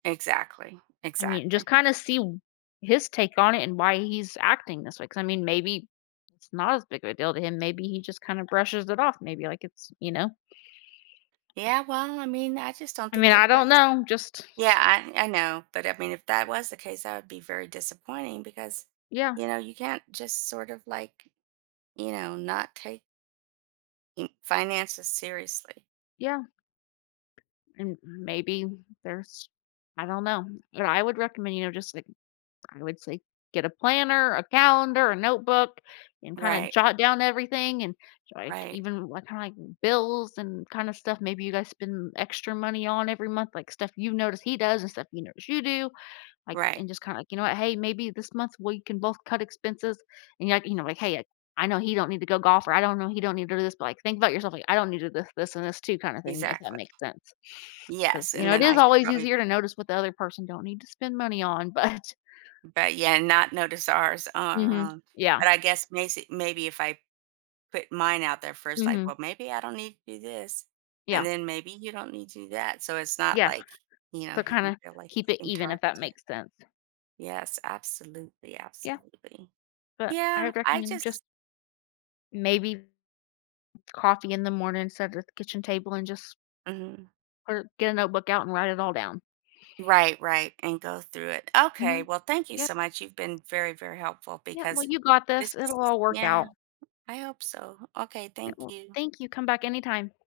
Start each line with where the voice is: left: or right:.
right: Exactly,
left: I mean, just
right: exactly.
left: kinda see w his take on it and why he's acting this way 'cause, I mean, maybe it's not as big of a deal to him. Maybe he just kinda brushes it off. Maybe, like, it's you know?
right: Yeah, well, I mean, I just don't
left: I
right: think
left: mean,
right: that
left: I don't
right: that's
left: know. Just
right: Yeah, I I know, but, I mean, if that was the case that would be very disappointing because,
left: Yeah.
right: you know, you can't just sort of, like, you know, not take n finances seriously.
left: Yeah. And maybe there's I don't know. What I would recommend, you know, just the, like, I would say, get a planner, a calendar, a notebook, and kinda
right: Right.
left: jot down everything and, like,
right: Right.
left: even what kinda, like, bills and kinda stuff maybe you guys spend extra money on every month, like, stuff you've noticed he does and stuff you notice you do, like,
right: Right.
left: and just kinda, like, "You know what, hey, maybe this month, we can both cut expenses," and, you know, like, "Hey, I know he don't need to go golf," or, I don't know, "He don't need to do this." But, like, think about yourself, like, "I don't need to do this, this and this too," kinda thing, if that
right: Exactly.
left: makes sense 'cause,
right: Yes,
left: you
right: and
left: know, it
right: then I
left: is
right: should
left: always
right: probably
left: easier to notice what the other person don't need to spend money on, but
right: M but, yeah, not notice ours are,
left: Mhm.
right: uh
left: Yeah.
right: but I guess macy maybe if I put mine out there first, I
left: Mhm.
right: "Well maybe I don't need to do this, and
left: Yeah.
right: then maybe you don't need to do that." So, it's not,
left: Yeah.
right: like, you know,
left: So,
right: he can
left: kinda
right: feel, like,
left: keep
right: he's
left: it
right: being
left: even if that
right: targeted.
left: makes sense.
right: Yes, absolutely,
left: Yeah.
right: absolutely.
left: But I
right: Yeah,
left: would
right: I
left: recommend just
right: just
left: maybe coffee in the morning, instead of the kitchen table and just
right: Mhm.
left: or get a notebook out and write it all down.
right: Right, right, and go through it. Okay,
left: Mhm.
right: well thank you
left: Yep.
right: so much. You've been very, very helpful
left: Yep. Well,
right: because
left: you got
right: this
left: this.
right: is
left: It'll all work
right: Yeah,
left: out.
right: I hope so. Okay,
left: Yep.
right: thank
left: Well,
right: you.
left: thank you. Come back anytime.